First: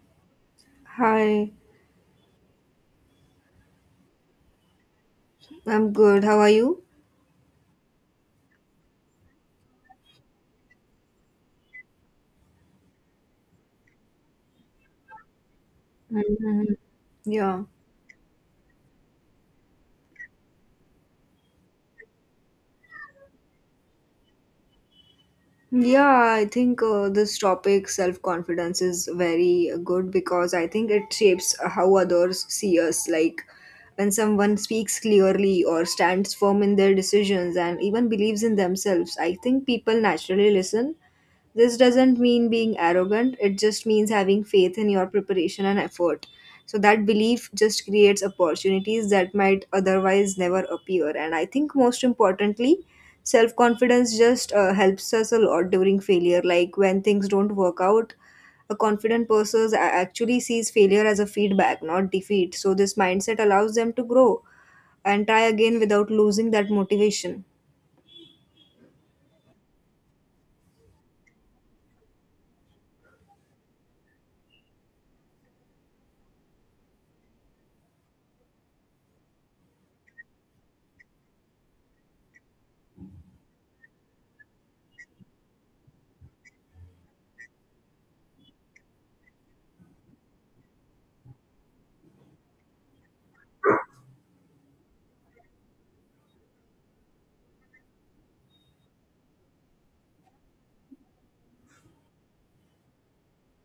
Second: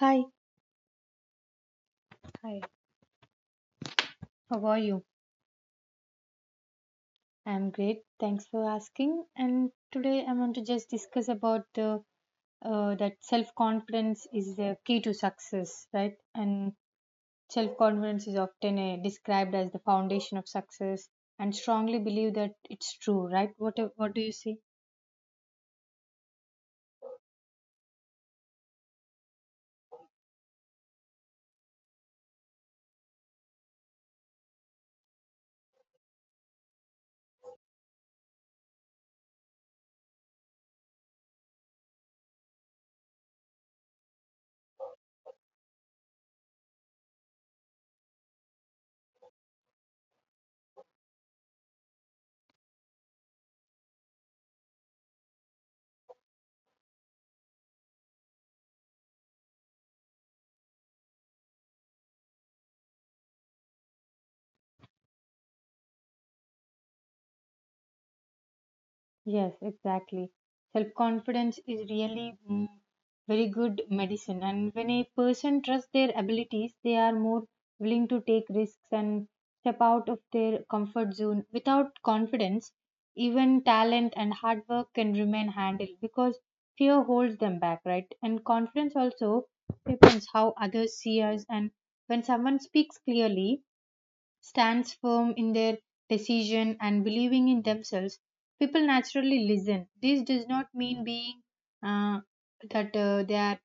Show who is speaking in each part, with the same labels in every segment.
Speaker 1: Hi.
Speaker 2: Hi,
Speaker 1: Hi. How are you?
Speaker 2: I'm good. How are you?
Speaker 1: I'm great. Thanks for asking. And today I want to just discuss about that self-confidence is the key to success, right? And
Speaker 2: Mhm. Yeah.
Speaker 1: self-confidence is often described as the foundation of success, and strongly believe that it's true, right? What do you say?
Speaker 2: Yeah, I think this topic, self-confidence, is very good because I think it shapes how others see us. Like when someone speaks clearly or stands firm in their decisions and even believes in themselves, I think people naturally listen. This doesn't mean being arrogant, it just means having faith in your preparation and effort. So, that belief just creates opportunities that might otherwise never appear. And I think most importantly, self confidence just helps us a lot during failure. Like when things don't work out, a confident actually sees failure as a feedback, not defeat. So, this mindset allows them to grow and try again without losing that motivation.
Speaker 1: Yes, exactly. Self confidence is really very good medicine, and when a person trusts their abilities, they are more willing to take risks and step out of their comfort zone. Without confidence, even talent and hard work can remain handled because fear holds them back, right? And confidence also depends how others see us, and when someone speaks clearly, stands firm in their decision and believing in themselves, people naturally listen. This does not mean being uh, that they are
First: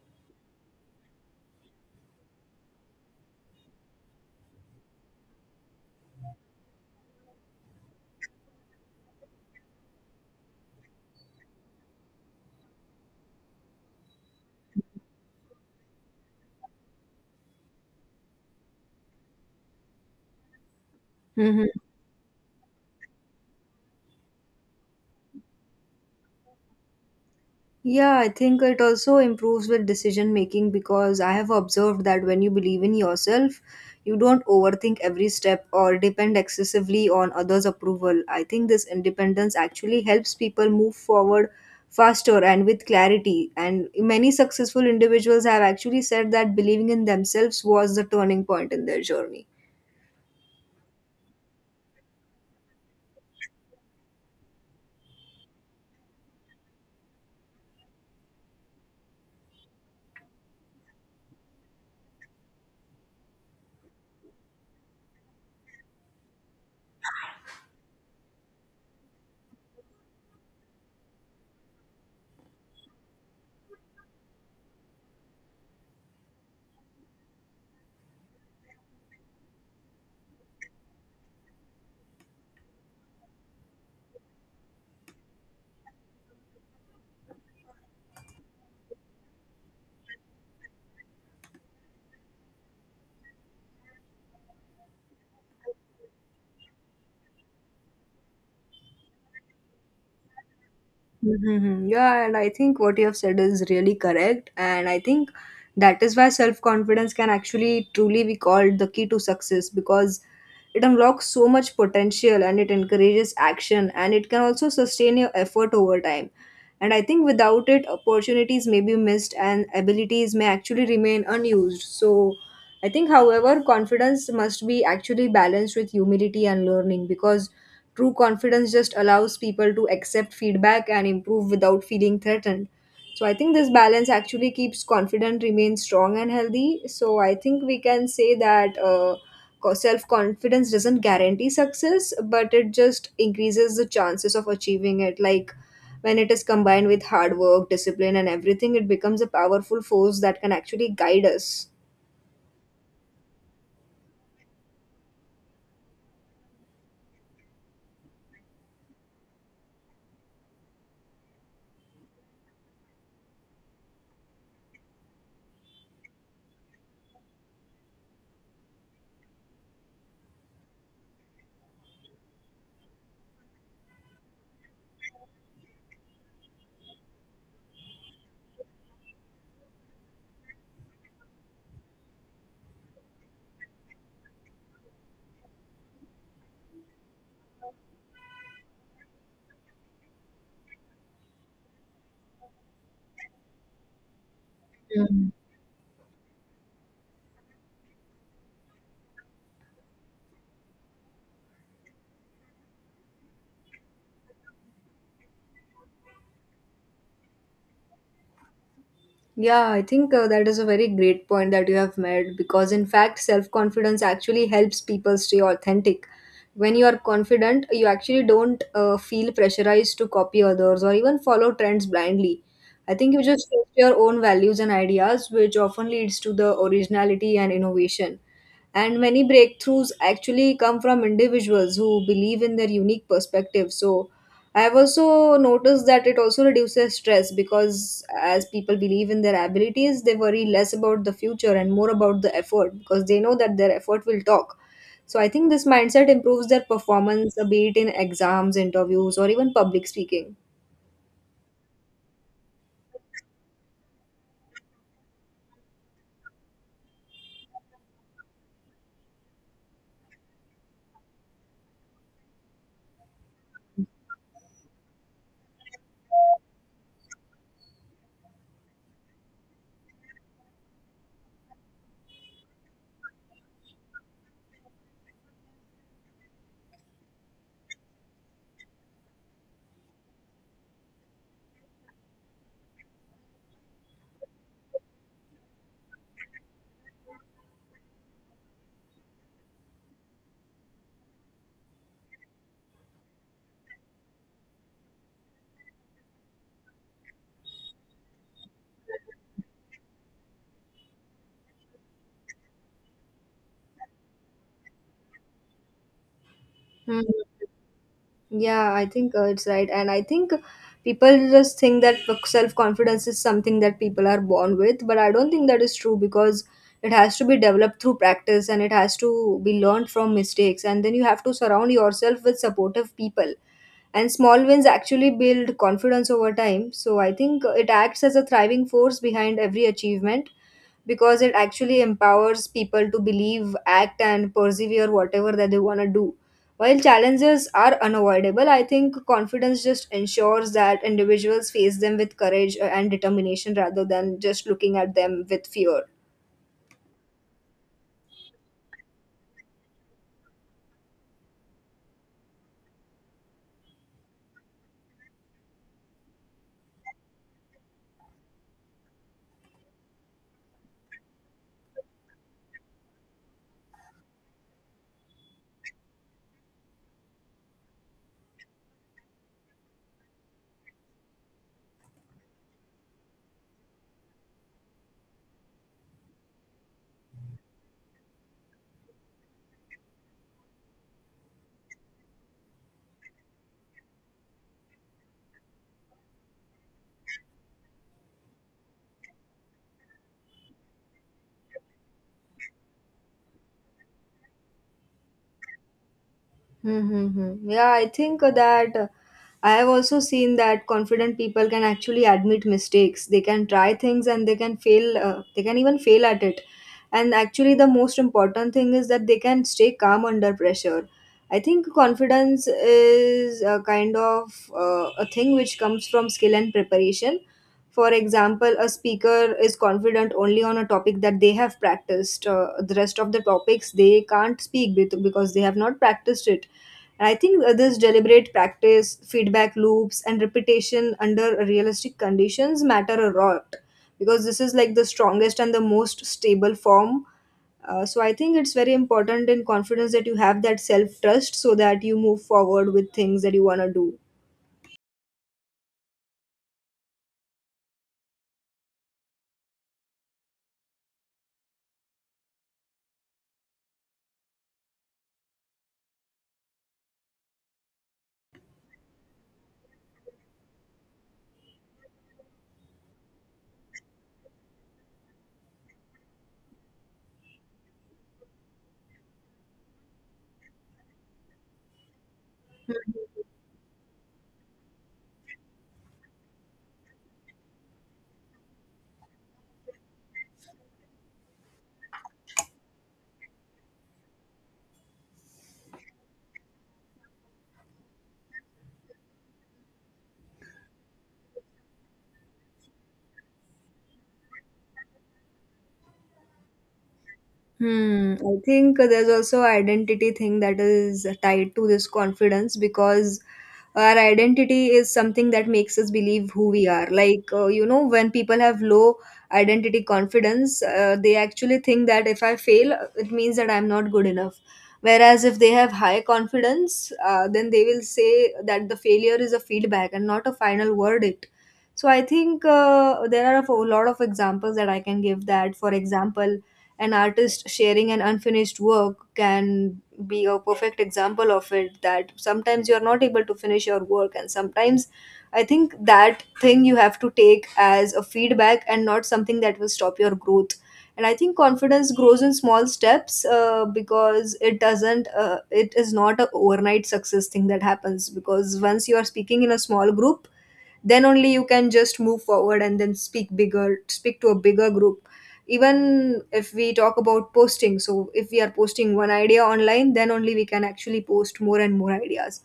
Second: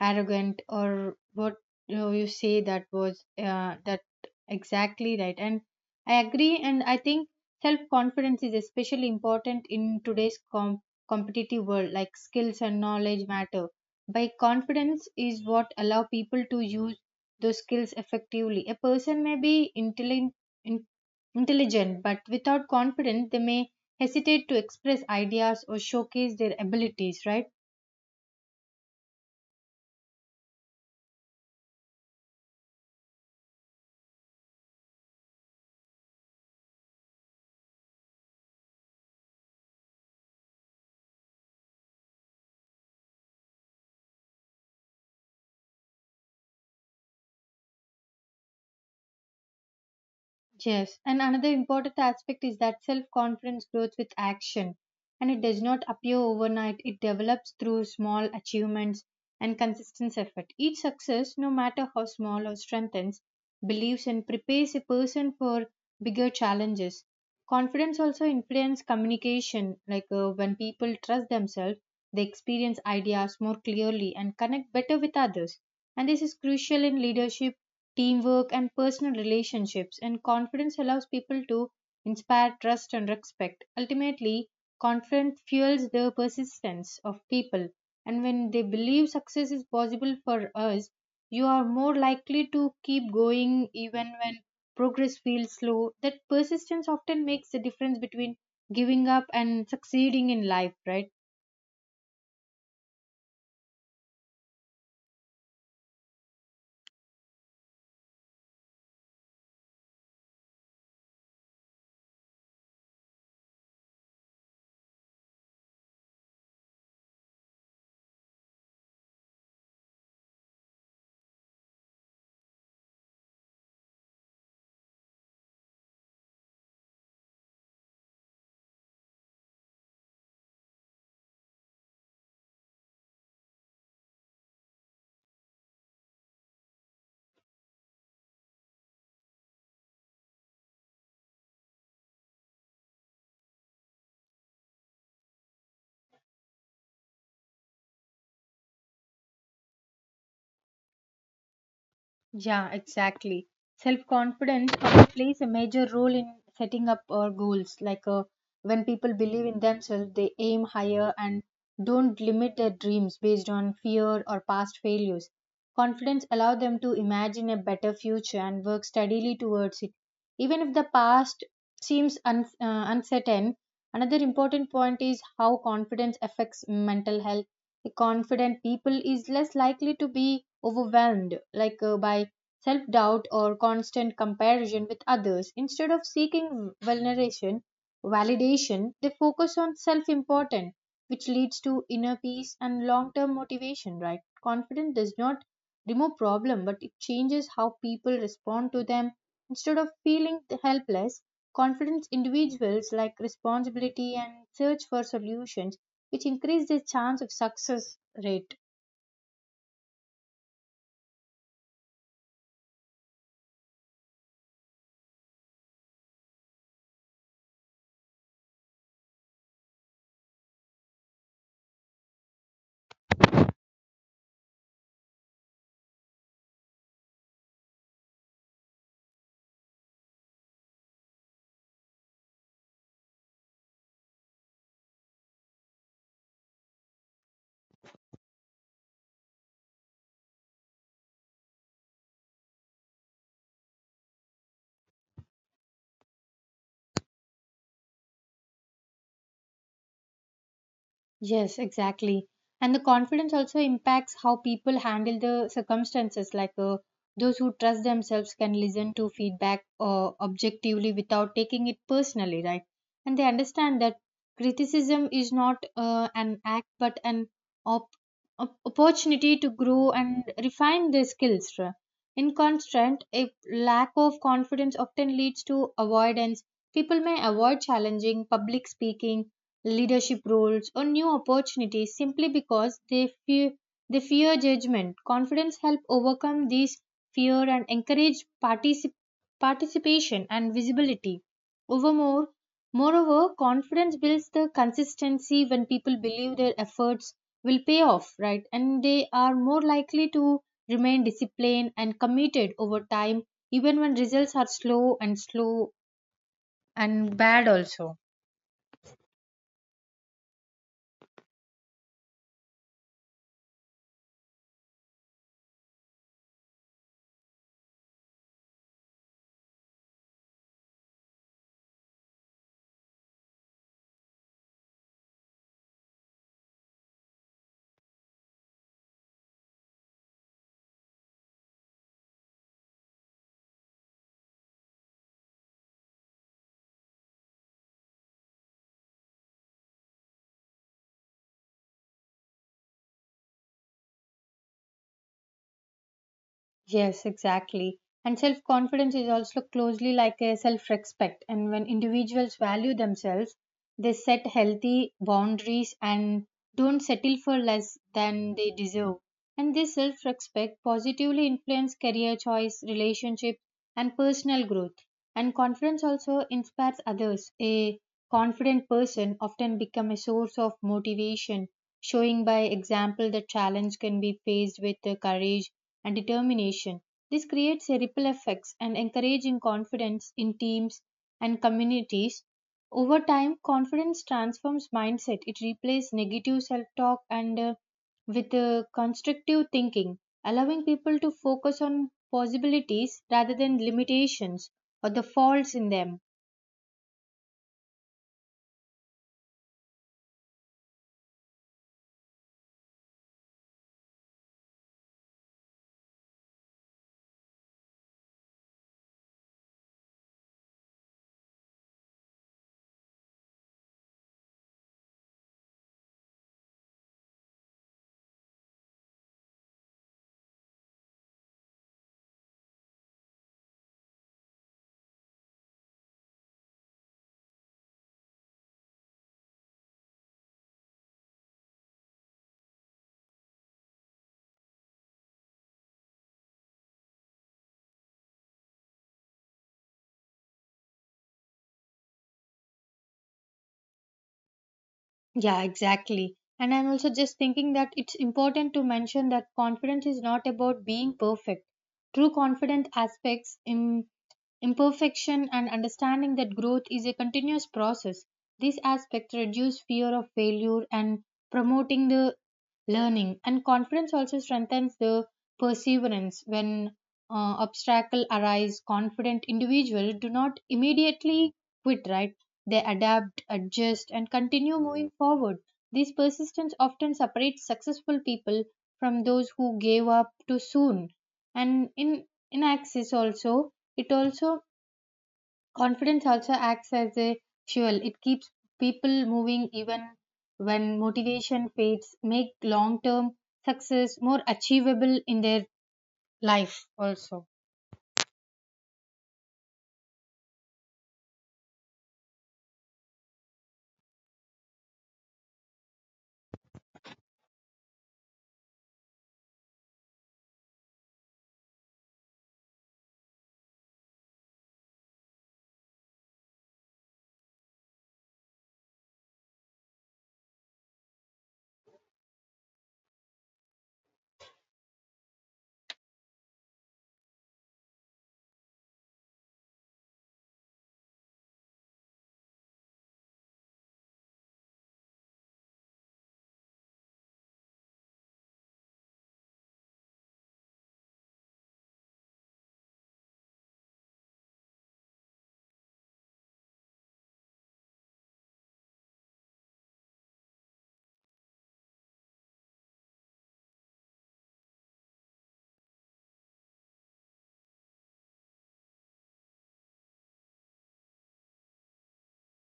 Speaker 1: arrogant or what you, know, you say that was that exactly right, and I agree, and I think self confidence is especially important in today's competitive world, like skills and knowledge matter by confidence is what allow people to use those skills effectively. A person may be in-
Speaker 2: Mm-hmm.
Speaker 1: intelligent, but without confidence they may hesitate to express ideas or showcase their abilities, right?
Speaker 2: Yeah, I think it also improves with decision making because I have observed that when you believe in yourself, you don't overthink every step or depend excessively on others' approval. I think this independence actually helps people move forward faster and with clarity. And many successful individuals have actually said that believing in themselves was the turning point in their journey.
Speaker 1: Yes, and another important aspect is that self confidence grows with action and it does not appear overnight. It develops through small achievements and consistent effort. Each success, no matter how small or strengthens, believes and prepares a person for bigger challenges. Confidence also influences communication, like when people trust themselves, they experience ideas more clearly and connect better with others. And this is crucial in leadership teamwork, and personal relationships. And confidence allows people to inspire trust and respect. Ultimately, confidence fuels the persistence of people. And when they believe success is possible for us, you are more likely to keep going even when progress feels slow. That persistence often makes the difference between giving up and succeeding in life, right?
Speaker 2: Mm-hmm. Yeah, and I think what you have said is really correct. And I think that is why self confidence can actually truly be called the key to success because it unlocks so much potential and it encourages action and it can also sustain your effort over time. And I think without it, opportunities may be missed and abilities may actually remain unused. So I think, however, confidence must be actually balanced with humility and learning because true confidence just allows people to accept feedback and improve without feeling threatened. So I think this balance actually keeps confident remains strong and healthy. So I think we can say that self confidence doesn't guarantee success, but it just increases the chances of achieving it. Like when it is combined with hard work, discipline, and everything, it becomes a powerful force that can actually guide us.
Speaker 1: Yeah, exactly. Self confidence also plays a major role in setting up our goals. Like when people believe in themselves, they aim higher and don't limit their dreams based on fear or past failures. Confidence allows them to imagine a better future and work steadily towards it. Even if the past seems uncertain, another important point is how confidence affects mental health. A confident people is less likely to be overwhelmed, like by self doubt or constant comparison with others. Instead of seeking validation, they focus on self importance, which leads to inner peace and long term motivation, right? Confidence does
Speaker 2: Mm.
Speaker 1: not remove problem, but it changes how people respond to them. Instead of feeling helpless, confident individuals like responsibility and search for solutions, which increase their chance of success rate.
Speaker 2: Yeah, I think that is a very great point that you have made because, in fact, self confidence actually helps people stay authentic. When you are confident, you actually don't feel pressurized to copy others or even follow trends blindly. I think you just trust your own values and ideas, which often leads to the originality and innovation, and many breakthroughs actually come from individuals who believe in their unique perspective. So I have also noticed that it also reduces stress because as people believe in their abilities, they worry less about the future and more about the effort because they know that their effort will talk. So I think this mindset improves their performance, be it in exams, interviews, or even public speaking.
Speaker 1: Yes, exactly. And the confidence also impacts how people handle the circumstances. Like those who trust themselves can listen to feedback objectively without taking it personally, right? And they understand that criticism is not an act but an op- opportunity to grow and refine their skills. In contrast, a lack of confidence often leads to avoidance. People may avoid challenging public speaking leadership roles, or new opportunities simply because they fear judgment. Confidence helps overcome these fear and encourage participation and visibility. Overmore, moreover, confidence builds the consistency when people believe their efforts will pay off, right? And they are more likely to remain disciplined and committed over time, even when results are slow and bad also.
Speaker 2: Yeah, I think it's right. And I think people just think that self confidence is something that people are born with, but I don't think that is true because it has to be developed through practice and it has to be learned from mistakes. And then you have to surround yourself with supportive people. And small wins actually build confidence over time. So I think it acts as a thriving force behind every achievement because it actually empowers people to believe, act, and persevere whatever that they want to do. While challenges are unavoidable, I think confidence just ensures that individuals face them with courage and determination rather than just looking at them with fear.
Speaker 1: Yes, exactly. And self confidence is also closely like a self respect. And when individuals value themselves, they set healthy boundaries and don't settle for less than they deserve, and this self respect positively influences career choice, relationships, and personal growth. And confidence also inspires others. A confident person often becomes a source of motivation, showing by example that challenge can be faced with courage and determination. This creates a ripple effects and encouraging confidence in teams and communities. Over time, confidence transforms mindset. It replaces negative self talk and with constructive thinking, allowing people to focus on possibilities rather than limitations or the faults in them.
Speaker 2: Mm-hmm. Yeah, I think that I have also seen that confident people can actually admit mistakes. They can try things and they can fail, they can even fail at it. And actually, the most important thing is that they can stay calm under pressure. I think confidence is a kind of a thing which comes from skill and preparation. For example, a speaker is confident only on a topic that they have practiced. The rest of the topics they can't speak be- because they have not practiced it. And I think this deliberate practice, feedback loops, and repetition under realistic conditions matter a lot because this is like the strongest and the most stable form. So I think it's very important in confidence that you have that self trust so that you move forward with things that you want to do.
Speaker 1: Yeah, exactly. And I'm also just thinking that it's important to mention that confidence is not about being perfect. True confidence aspects in imperfection and understanding that growth is a continuous process. These aspects reduce fear of failure and promoting the learning, and confidence also strengthens the perseverance when obstacle arise. Confident individuals do not immediately quit, right? They adapt, adjust, and continue moving forward. This persistence often separates successful people from those who gave up too soon. And in access also, it also. Confidence also acts as a fuel. It keeps people moving even when motivation fades, make long term success more achievable in their life also.
Speaker 2: Hmm, I think there's also identity thing that is tied to this confidence because our identity is something that makes us believe who we are. Like, when people have low identity confidence, they actually think that if I fail, it means that I'm not good enough. Whereas if they have high confidence, then they will say that the failure is a feedback and not a final verdict. So I think there are a lot of examples that I can give that. For example, an artist sharing an unfinished work can be a perfect example of it, that sometimes you are not able to finish your work, and sometimes I think that thing you have to take as a feedback and not something that will stop your growth. And I think confidence grows in small steps because it doesn't, it is not a overnight success thing that happens. Because once you are speaking in a small group, then only you can just move forward and then speak to a bigger group. Even if we talk about posting, so if we are posting one idea online, then only we can actually post more and more ideas.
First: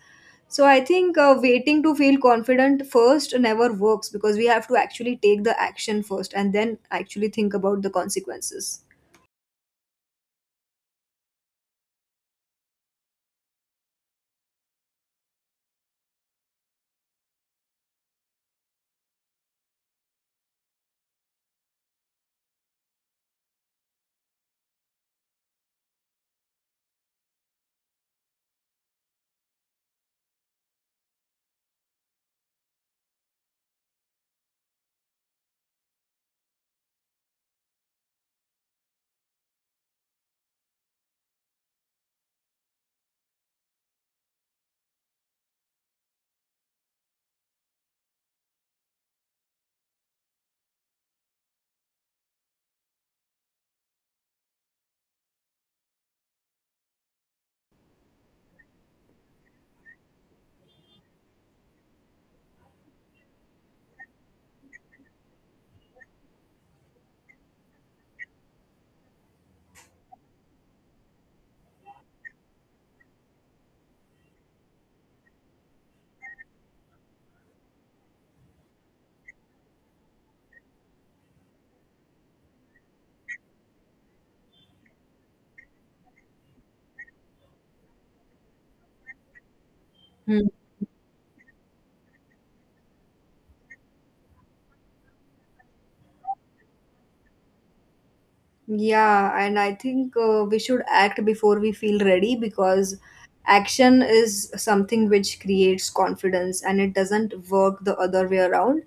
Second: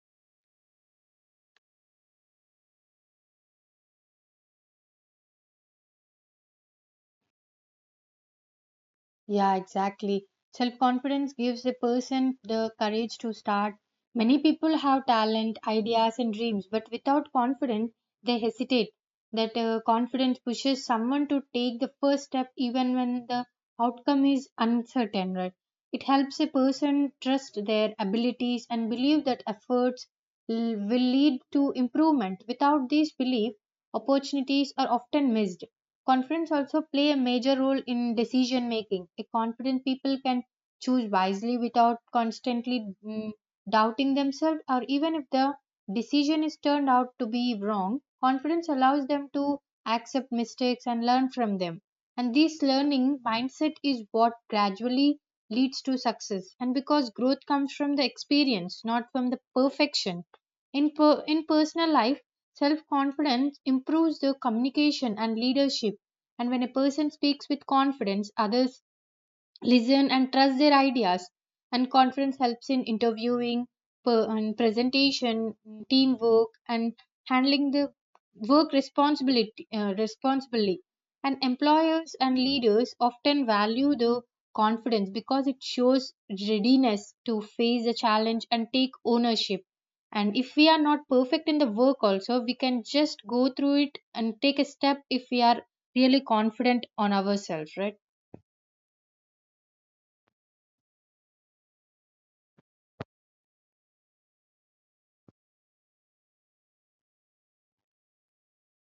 Speaker 2: So I think waiting to feel confident first never works because we have to actually take the action first and then actually think about the consequences.
Speaker 1: Yeah, exactly. Self confidence gives a person the courage to start. Many people have talent, ideas, and dreams, but without confidence, they hesitate. That confidence pushes someone to take the first step even when the outcome is uncertain, right? It helps a person trust their abilities and believe that efforts will lead to improvement. Without this belief, opportunities are often missed. Confidence also play a major role in decision making. A confident people can choose wisely without constantly doubting themselves, or even if the decision is turned out to be wrong, confidence allows them to accept mistakes and learn from them. And this learning mindset is what gradually leads to success. And because growth comes from the experience, not from the perfection in personal life, self confidence improves the communication and leadership. And when a person speaks with confidence, others listen and trust their ideas, and confidence helps in interviewing and presentation teamwork and handling the work responsibility responsibly, and employers and leaders often value the confidence because it shows readiness to face the challenge and take ownership, and
Speaker 2: Hmm.
Speaker 1: if we are not perfect in the work also we can just go through it and take a step if we are really confident on ourselves, right?
Speaker 2: Yeah, and I think we should act before we feel ready because action is something which creates confidence and it doesn't work the other way around.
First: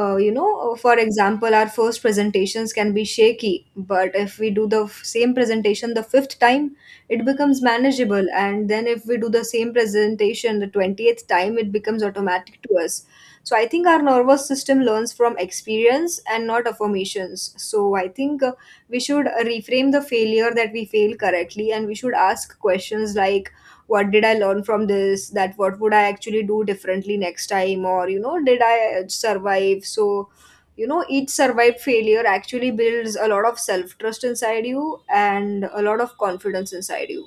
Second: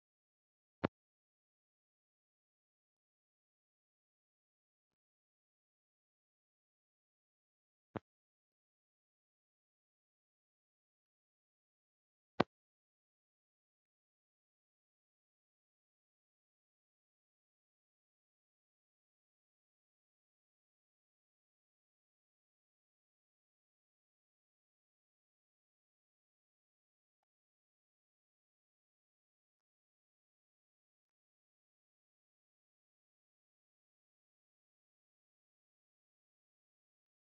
Speaker 2: For example, our first presentations can be shaky, but if we do the same presentation the fifth time, it becomes manageable. And then if we do the same presentation the 20th time, it becomes automatic to us. So I think our nervous system learns from experience and not affirmations. So I think we should reframe the failure, that we fail correctly, and we should ask questions like, what did I learn from this, that what would I actually do differently next time, or you know, did I survive? So you know, each survived failure actually builds a lot of self trust inside you and a lot of confidence inside you.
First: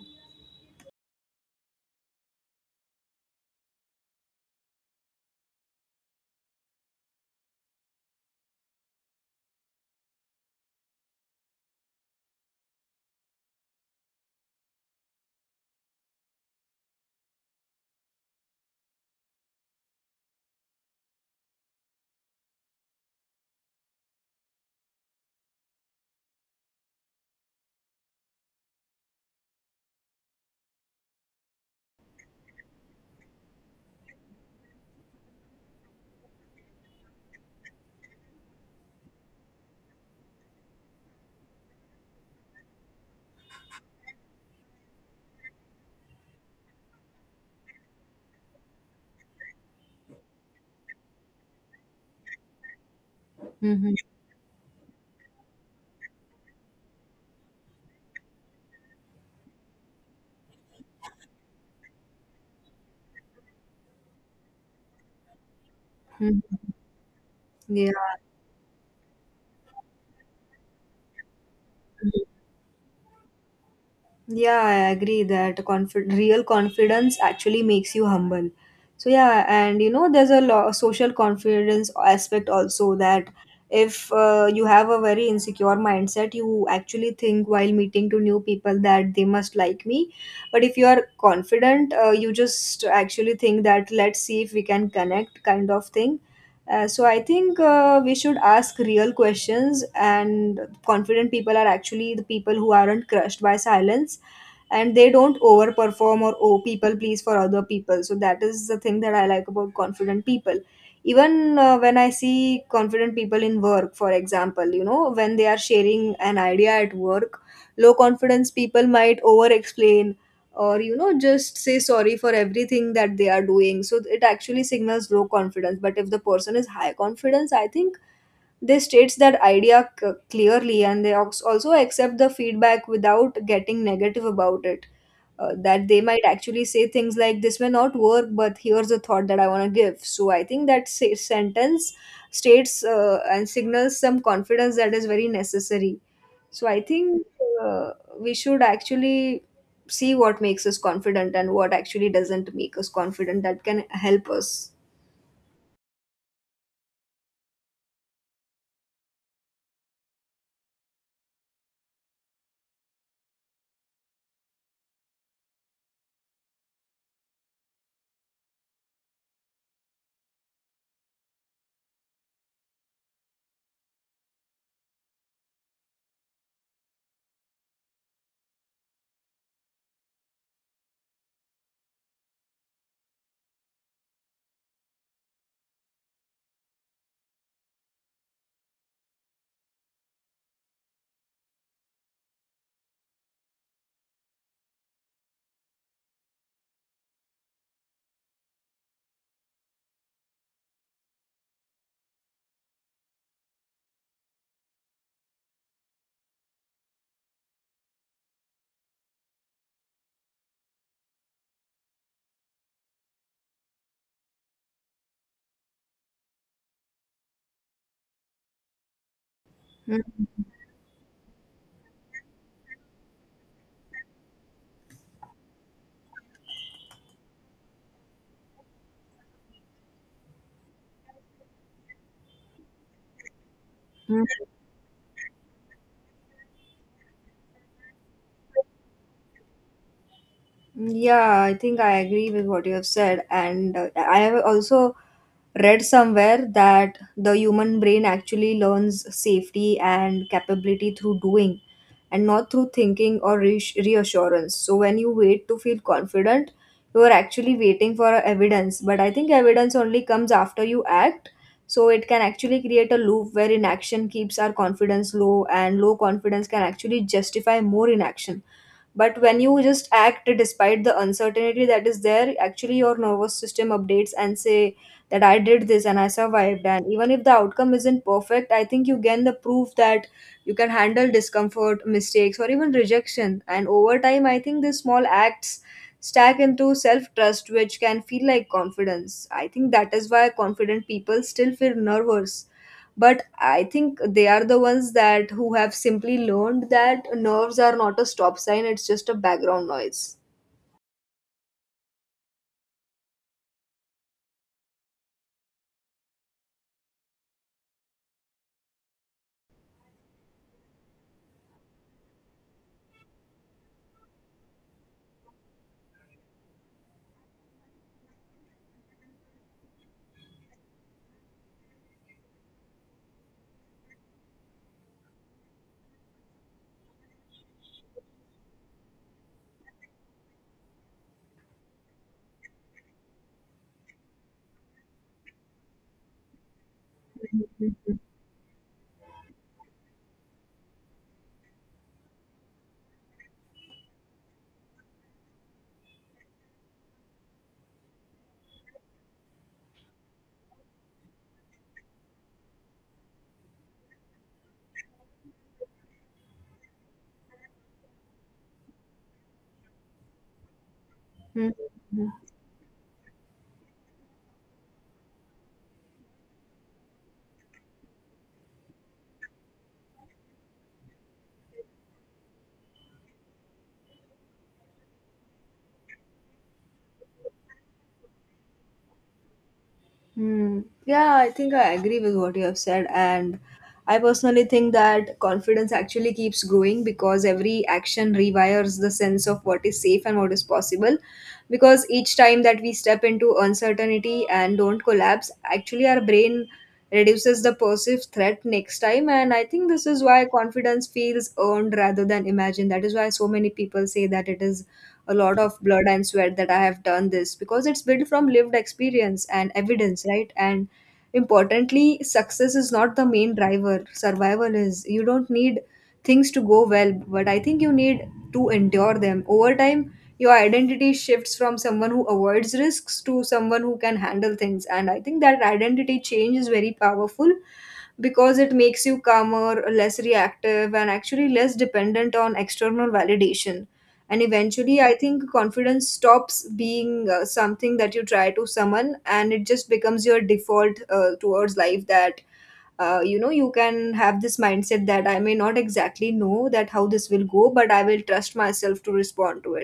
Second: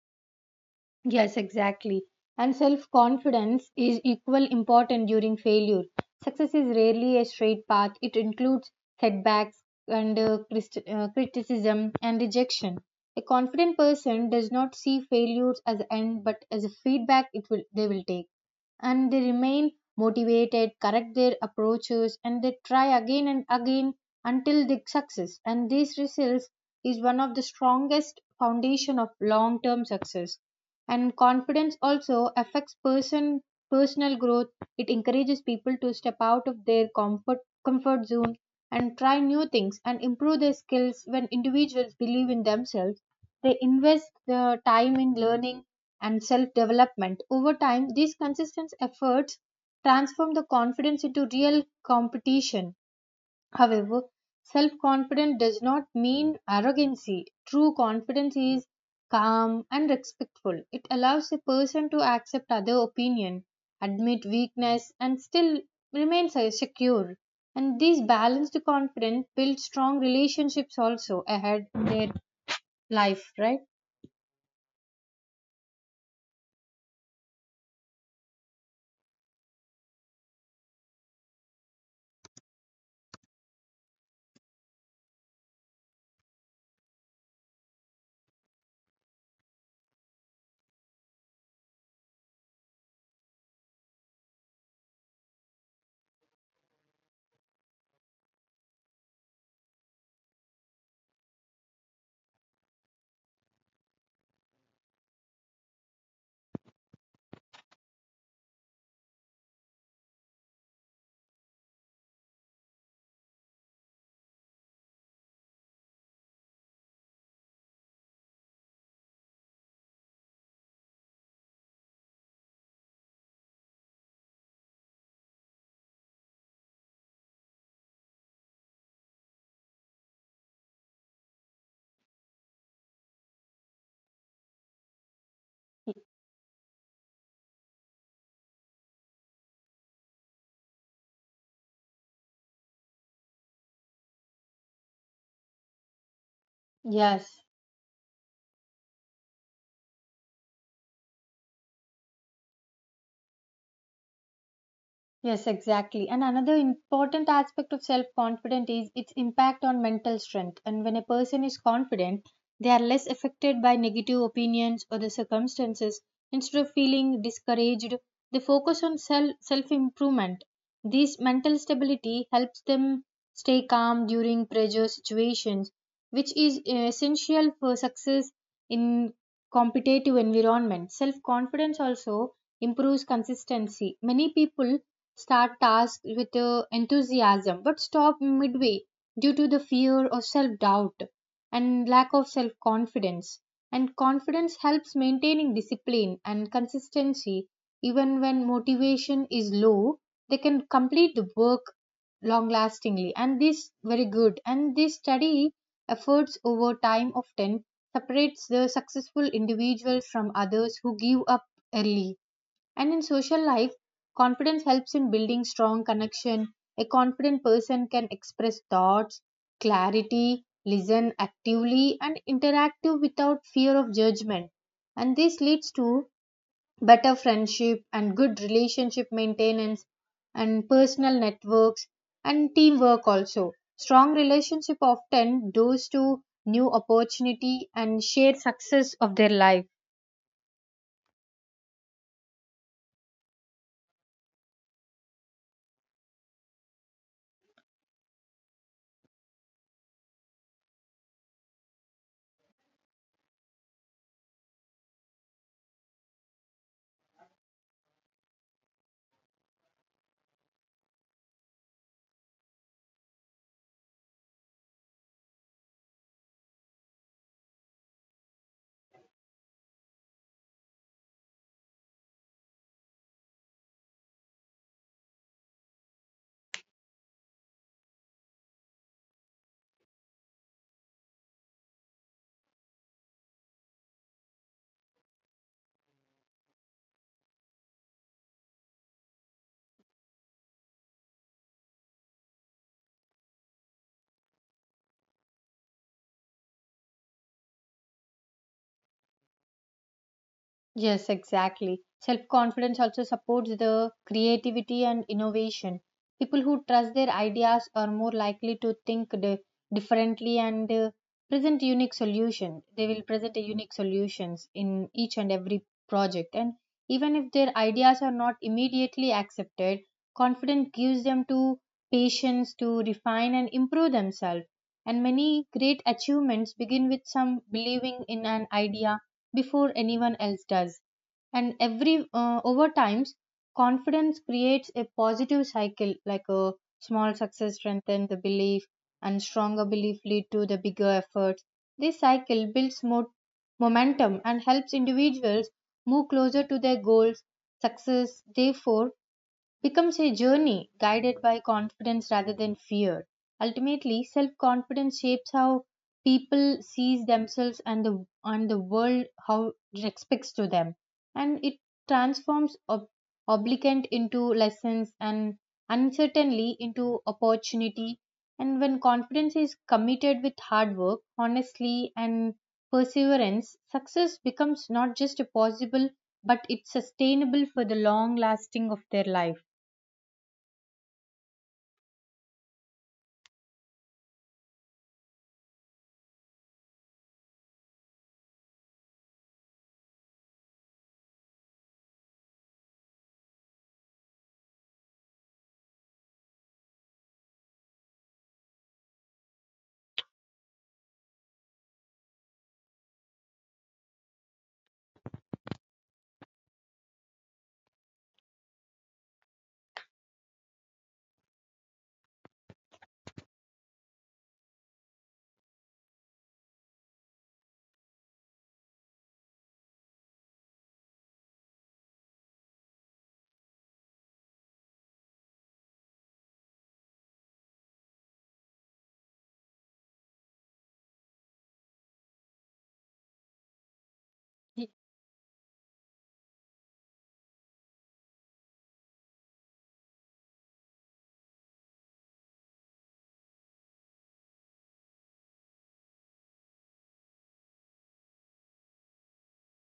Speaker 1: Yes, exactly. And self confidence is equal important during failure. Success is rarely a straight path. It includes setbacks and criticism and rejection. A confident person does not see failures as an end but as a feedback it will they will take, and they remain motivated, correct their approaches, and they try again and again until they success. And these results is one of the strongest foundation of long-term success. And confidence also affects personal growth. It encourages people to step out of their comfort zone and try new things and improve their skills. When individuals believe in themselves, they invest the time in learning and self development. Over time, these consistent efforts transform the confidence into real competition.
Speaker 2: Hmm.
Speaker 1: However, self confidence does not mean arrogancy. True confidence is calm and respectful. It allows a person to accept other opinion, admit weakness, and still remain secure. And this
Speaker 2: Yeah.
Speaker 1: balanced confidence builds strong relationships also ahead in their life, right?
Speaker 2: Yeah, I agree that real confidence actually makes you humble. So yeah, and you know, there's a social confidence aspect also that if you have a very insecure mindset, you actually think while meeting to new people that they must like me. But if you are confident, you just actually think that let's see if we can connect kind of thing. So I think we should ask real questions, and confident people are actually the people who aren't crushed by silence, and they don't overperform or oh, people please for other people. So that is the thing that I like about confident people. Even when I see confident people in work, for example, you know, when they are sharing an idea at work, low confidence people might over explain or you know, just say sorry for everything that they are doing, so it actually signals low confidence. But if the person is high confidence, I think they states that idea clearly, and they also accept the feedback without getting negative about it. That they might actually say things like this may not work, but here's a thought that I want to give. So I think that sentence states and signals some confidence that is very necessary. So I think
Speaker 1: Yes.
Speaker 2: uh, we should actually see what makes us confident and what actually doesn't make us confident that can help us.
Speaker 1: Yes, exactly. And another important aspect of self confidence is its impact on mental strength. And when a person is confident, they are less affected by negative opinions or the circumstances. Instead of feeling discouraged, they focus on self improvement. This mental stability helps them stay calm during pressure situations, which is essential for success in competitive environment. Self confidence also improves consistency. Many people start tasks with enthusiasm, but stop midway due to the fear or self doubt and lack of self confidence. And confidence helps maintaining discipline and consistency even when motivation is low. They can complete the work long lastingly, and this very good. And this study efforts over time often separates the successful individuals from others who give up early. And in social life, confidence helps in building strong connection. A confident person can express thoughts,
Speaker 2: Mhm.
Speaker 1: clarity, listen actively and interactive without fear of judgment. And this leads to better friendship and good relationship maintenance and personal networks and teamwork also. Strong relationship often doors to new opportunity and shared success of their life.
Speaker 2: Yeah, I think I agree with what you have said. And I have also read somewhere that the human brain actually learns safety and capability through doing and not through thinking or reassurance. So when you wait to feel confident, you are actually waiting for evidence. But I think evidence only comes after you act. So it can actually create a loop where inaction keeps our confidence low, and low confidence can actually justify more inaction, but when you just act despite the uncertainty that is there, actually your nervous system updates and say that I did this and I survived. And even if the outcome isn't perfect, I think you gain the proof that you can handle discomfort, mistakes, or even rejection. And over time, I think these small acts stack into self trust, which can feel like confidence. I think that is why confident people still feel nervous, but I think they are the ones that who have simply learned that nerves are not a stop sign, it's just a background noise.
Speaker 1: Yes, exactly. Self confidence also supports the creativity and innovation. People who trust their ideas are more likely to think differently and present unique solution. They will present a unique solutions in each and every project. And even if their ideas are not immediately accepted, confidence gives them to patience to refine and improve themselves, and many great achievements begin with some believing in an idea before anyone else does. And every over times, confidence creates a positive cycle like a small success strengthens the belief and stronger belief lead to the bigger efforts. This cycle builds more momentum and helps individuals move closer to their goals. Success, therefore, becomes a journey guided by confidence rather than fear. Ultimately, self-confidence shapes how people sees themselves and the world how it expects to them, and it
Speaker 2: Mhm.
Speaker 1: transforms obligant into lessons and uncertainly into opportunity. And when confidence is committed with hard work, honestly, and perseverance, success becomes not just a possible but it's sustainable for the long lasting of their life.
Speaker 2: Hmm. Yeah, I think I agree with what you have said. And I personally think that confidence actually keeps growing because every action rewires the sense of what is safe and what is possible. Because each time that we step into uncertainty and don't collapse, actually our brain reduces the perceived threat next time. And I think this is why confidence feels earned rather than imagined. That is why so many people say that it is a lot of blood and sweat that I have done this, because it's built from lived experience and evidence, right? And importantly, success is not the main driver. Survival is. You don't need things to go well, but I think you need to endure them. Over time, your identity shifts from someone who avoids risks to someone who can handle things. And I think that identity change is very powerful because it makes you calmer, less reactive, and actually less dependent on external validation. And
Speaker 1: Y-
Speaker 2: eventually, I think confidence stops being something that you try to summon, and it just becomes your default towards life, that you know, you can have this mindset that I may not exactly know that how this will go, but I will trust myself to respond to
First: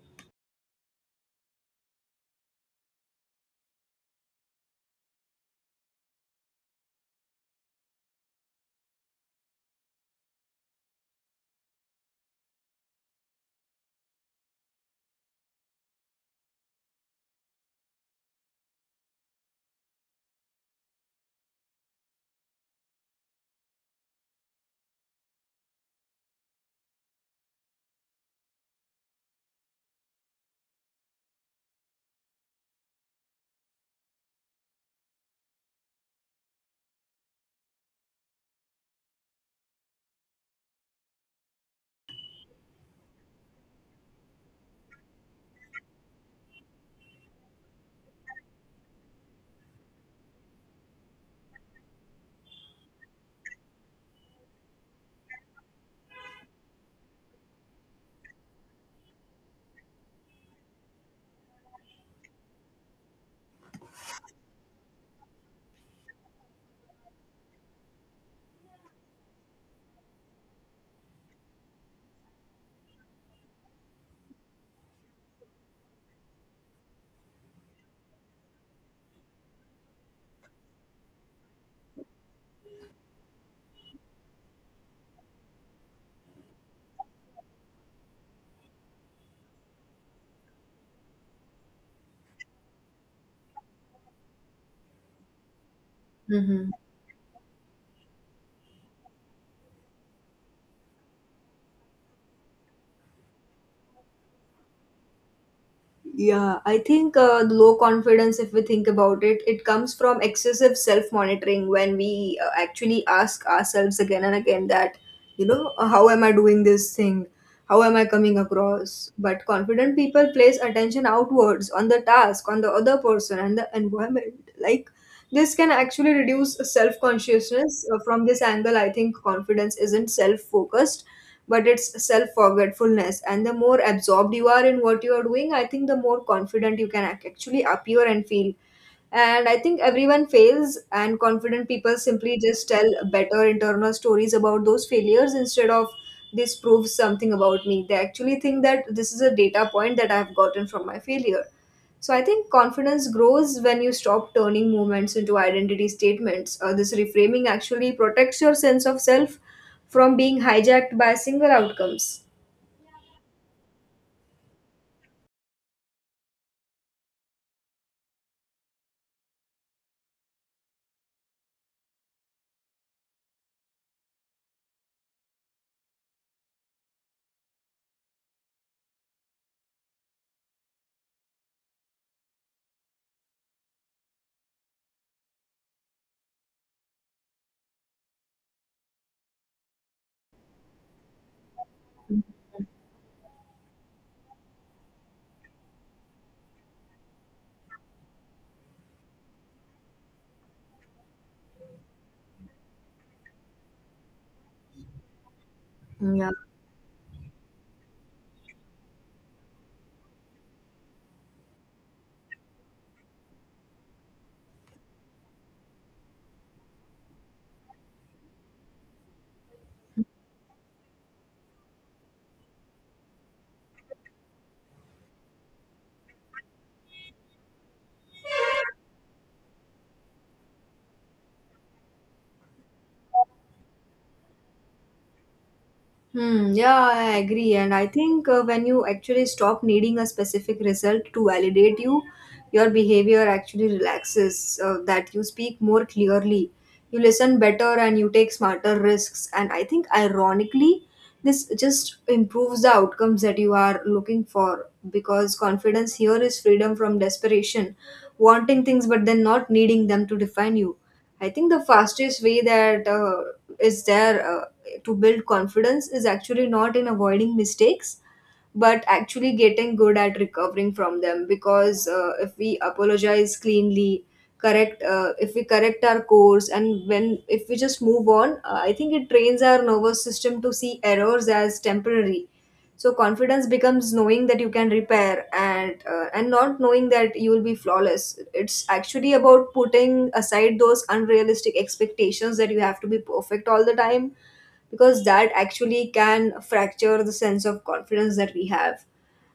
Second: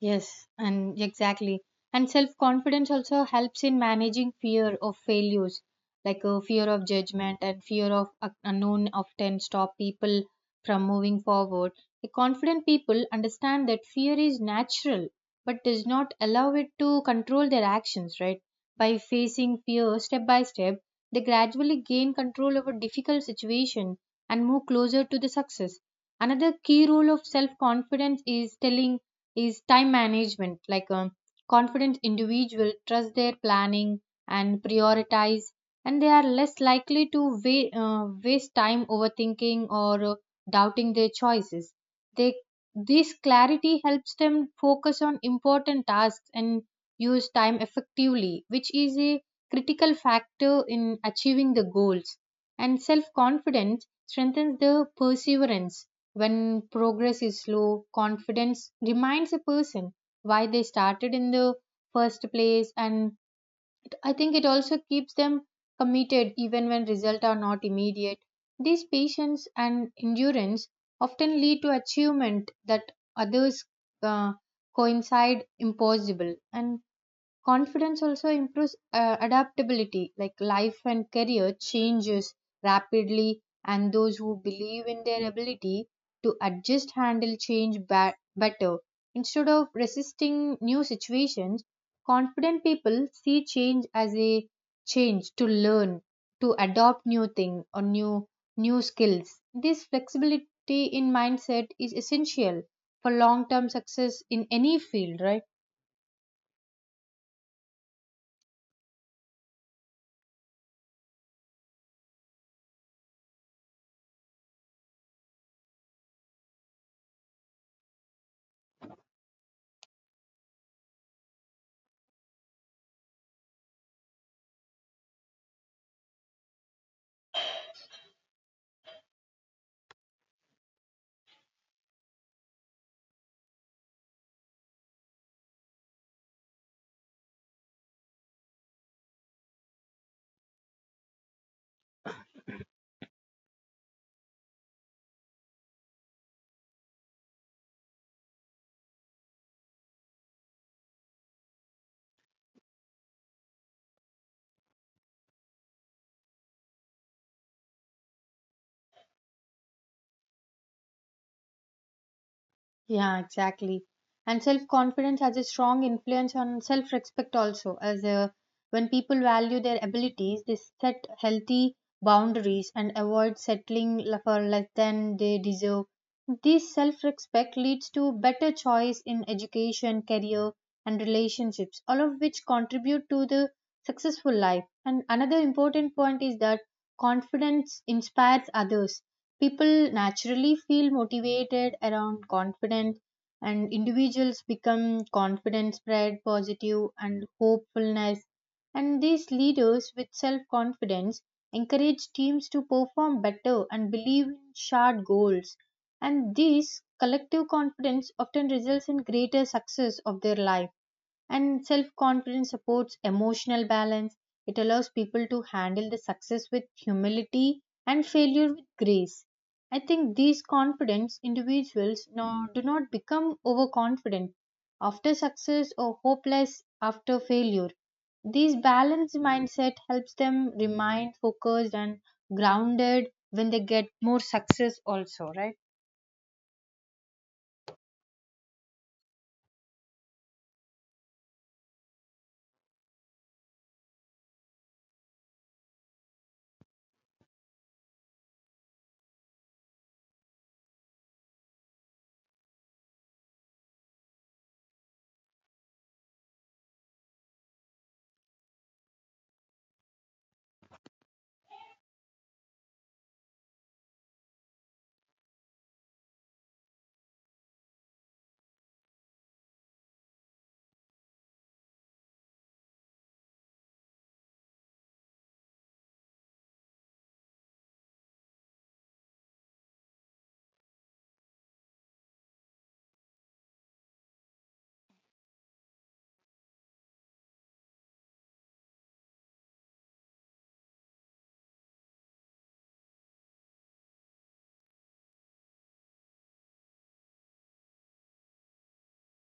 Speaker 1: Yes, and exactly. And self confidence also helps in managing fear of failures, like a fear of judgment and fear of unknown often stop people from moving forward. The confident people understand that fear is natural but does not allow it to control their actions, right? By facing fear step by step, they gradually gain control over difficult situation and move closer to the success. Another key role of self confidence is telling is time management, like a confident individual trust their planning and prioritize, and they are less likely to waste time overthinking or doubting their choices. They This clarity helps them focus on important tasks and use time effectively, which is a critical factor in achieving the goals. And self confidence strengthens the perseverance. When progress is slow, confidence reminds a person why they started in the first place, and I think it also keeps them committed even when results are not immediate. This patience and endurance often lead to achievement that others uh, coincide impossible. And confidence also improves adaptability, like life and career changes rapidly, and those who believe in their ability to adjust handle change better. Instead of resisting new situations, confident people see change as a change to learn,
Speaker 2: it.
Speaker 1: to adopt new thing or new skills. This flexibility in mindset is essential for long-term success in any field, right?
Speaker 2: Yeah, I think low confidence, if we think about it, it comes from excessive self monitoring when we actually ask ourselves again and again that, you know, how am I doing this thing? How am I coming across? But confident people place attention outwards on the task, on the other person, and the environment. Like, this can actually reduce self consciousness. From this angle, I think confidence isn't self focused, but it's self forgetfulness. And the more absorbed you are in what you are doing, I think the more confident you can actually appear and feel. And I think everyone fails, and confident people simply just tell better internal stories about those failures instead of this proves something about me. They actually think that this is a data point that I've gotten from my failure. So I think confidence grows when you stop turning moments into identity statements. This reframing actually protects your sense of self from being hijacked by single outcomes.
Speaker 1: Yeah, exactly. And self confidence has a strong influence on self respect also, as when people value their abilities, they set healthy boundaries and avoid settling for less than they deserve. This self respect leads to better choice in education, career, and relationships, all of which contribute to the successful life. And another important point is that confidence inspires others. People naturally feel motivated around confidence, and individuals become confident, spread positive and hopefulness. And these leaders with self confidence encourage teams to perform better and believe in shared goals.
Speaker 2: Yeah.
Speaker 1: And this collective confidence often results in greater success of their life. And self confidence supports emotional balance. It allows people to handle the success with humility and failure with grace. I think these confident individuals no, do not become overconfident after success or hopeless after failure. This balanced mindset helps them remain focused and grounded when they get more success, also, right?
Speaker 2: Hmm, yeah, I agree. And I think when you actually stop needing a specific result to validate you, your behavior actually relaxes, that you speak more clearly, you listen better, and you take smarter risks. And I think, ironically, this just improves the outcomes that you are looking for, because confidence here is freedom from desperation, wanting things but then not needing them to define you. I think the fastest way that is there to build confidence is actually not in avoiding mistakes, but actually getting good at recovering from them. Because if we apologize cleanly, correct if we correct our course and when if we just move on, I think it trains our nervous system to see errors as temporary. So confidence becomes knowing that you can repair and not knowing that you will be flawless. It's actually about putting aside those unrealistic expectations that you have to be perfect all the time, because that actually can fracture the sense of confidence that we have.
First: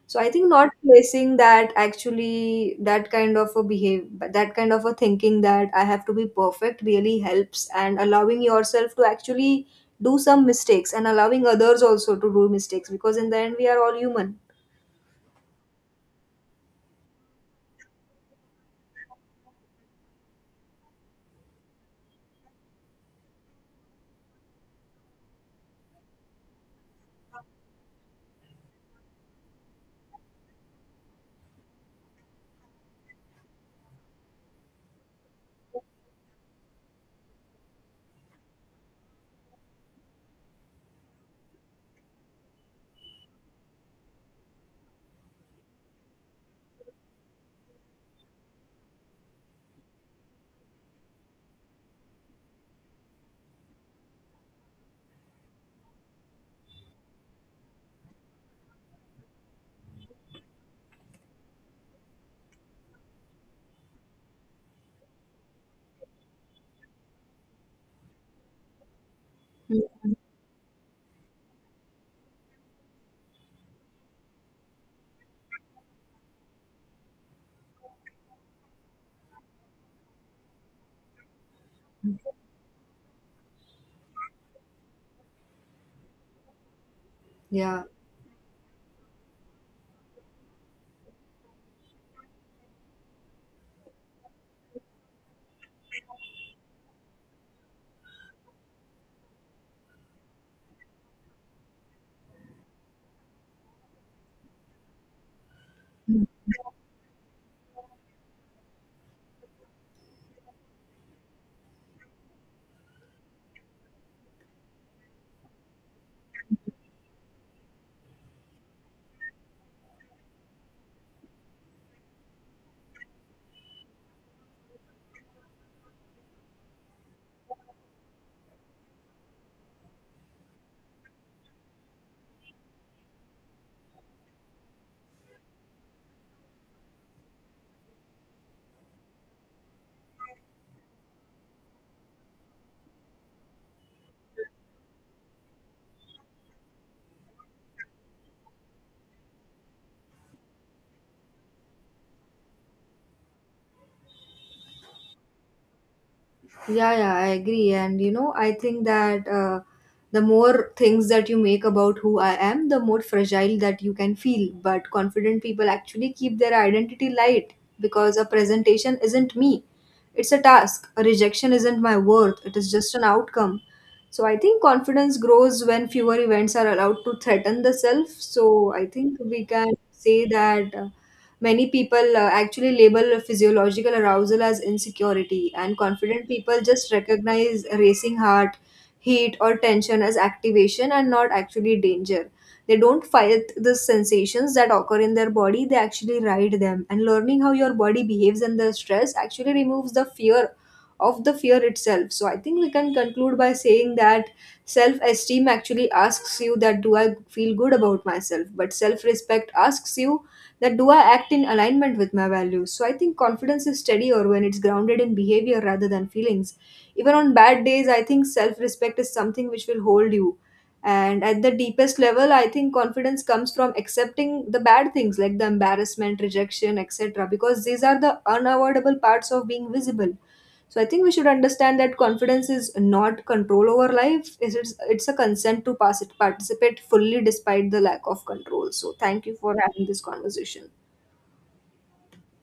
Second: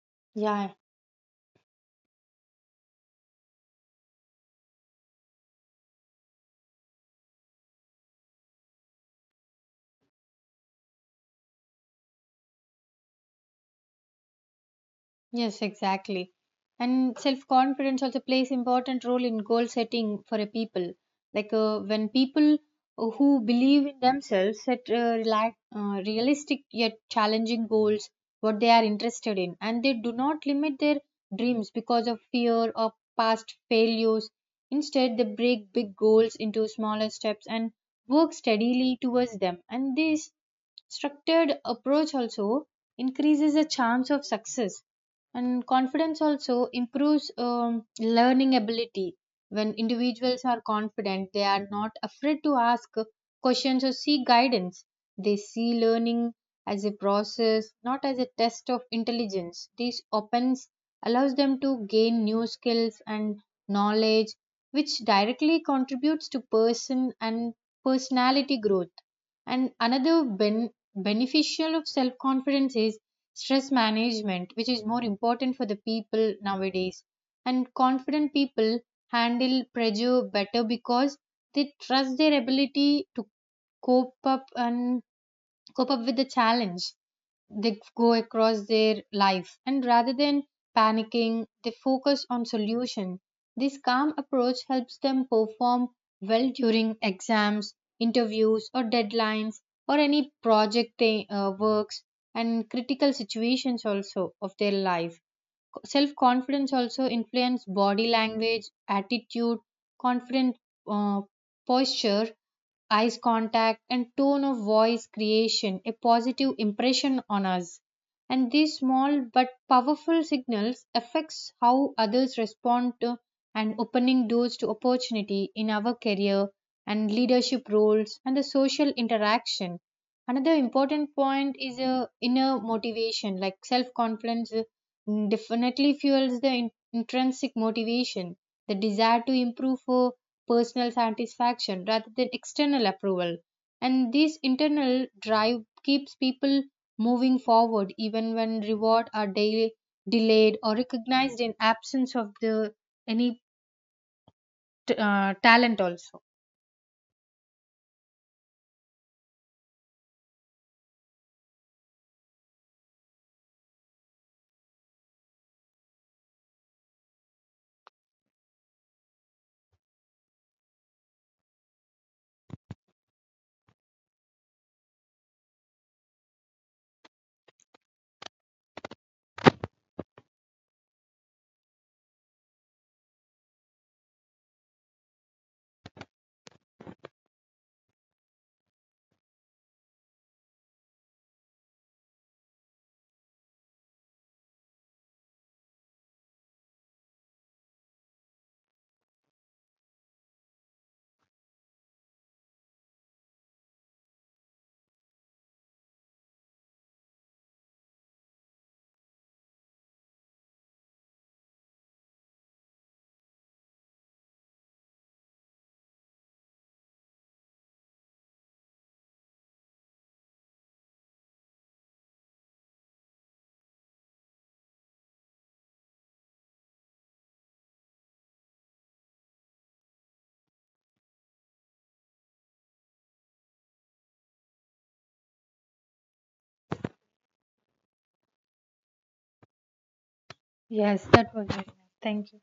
Speaker 2: So I think not
Speaker 1: Yeah,
Speaker 2: placing that, actually that kind of a behave. That kind of a thinking that I have to be perfect really helps, and allowing yourself to actually do some mistakes and allowing others also to do mistakes, because in the end we are all human.
Speaker 1: yes, exactly. And self confidence also plays important role in goal setting for a people. Like when people who believe in themselves set realistic yet challenging goals, what they are interested in, and they do not limit their dreams because of fear or past failures. Instead, they break big goals into smaller steps and work steadily towards them. And this structured approach also increases the chance of success. And confidence also improves learning ability. When individuals are confident, they are not afraid to ask questions or seek guidance. They see learning as a process, not as a test of intelligence. This opens allows them to gain new skills and knowledge, which directly contributes to person and personality growth. And
Speaker 2: Mhm.
Speaker 1: another beneficial of self confidence is stress management, which is more important for the people nowadays. And confident people handle pressure better because they trust their ability to cope up and cope up with the challenge they
Speaker 2: Yeah.
Speaker 1: go across their life. And rather than panicking, they focus on solution. This calm approach helps them perform well during exams, interviews, or deadlines, or any project they, works, and critical situations also of their life. Self confidence also influence body language attitude. Confident uh, posture, eyes contact, and tone of voice creation a positive impression on us, and these small but powerful signals affects how others respond to and opening doors to opportunity in our career and leadership roles and the social interaction. Another important point is a inner motivation, like self confidence definitely fuels the intrinsic motivation, the desire to improve for personal satisfaction rather than external approval. And this internal drive keeps people moving forward even when reward are daily delayed or recognized in absence of the any talent also.
Speaker 2: Yeah, yeah, I agree. And you know, I think that the more things that you make about who I am, the more fragile that you can feel. But confident people actually keep their identity light, because a presentation isn't me, it's a task. A rejection isn't my worth, it is just an outcome. So I think confidence grows when fewer events are allowed to threaten the self. So I think we can say that. Many people actually label physiological arousal as insecurity, and confident people just recognize racing heart, heat, or tension as activation and not actually danger. They don't fight the sensations that occur in their body, they actually ride them. And learning how your body behaves under stress actually removes the fear of the fear itself. So I think we can conclude by saying that self esteem actually asks you that do I feel good about myself, but self respect asks you that do I act in alignment with my values? So I think confidence is steadier when it's grounded in behavior rather than feelings. Even on bad days, I think self respect is something which will hold you. And at the deepest level, I think confidence comes from accepting the bad things like the embarrassment, rejection, etc., because these are the unavoidable parts of being visible. So I think we should understand that confidence is not control over life; is it's a consent to pass it, participate fully despite the lack of control. So thank you for having this conversation.
Speaker 1: Yes, that was it. Thank you.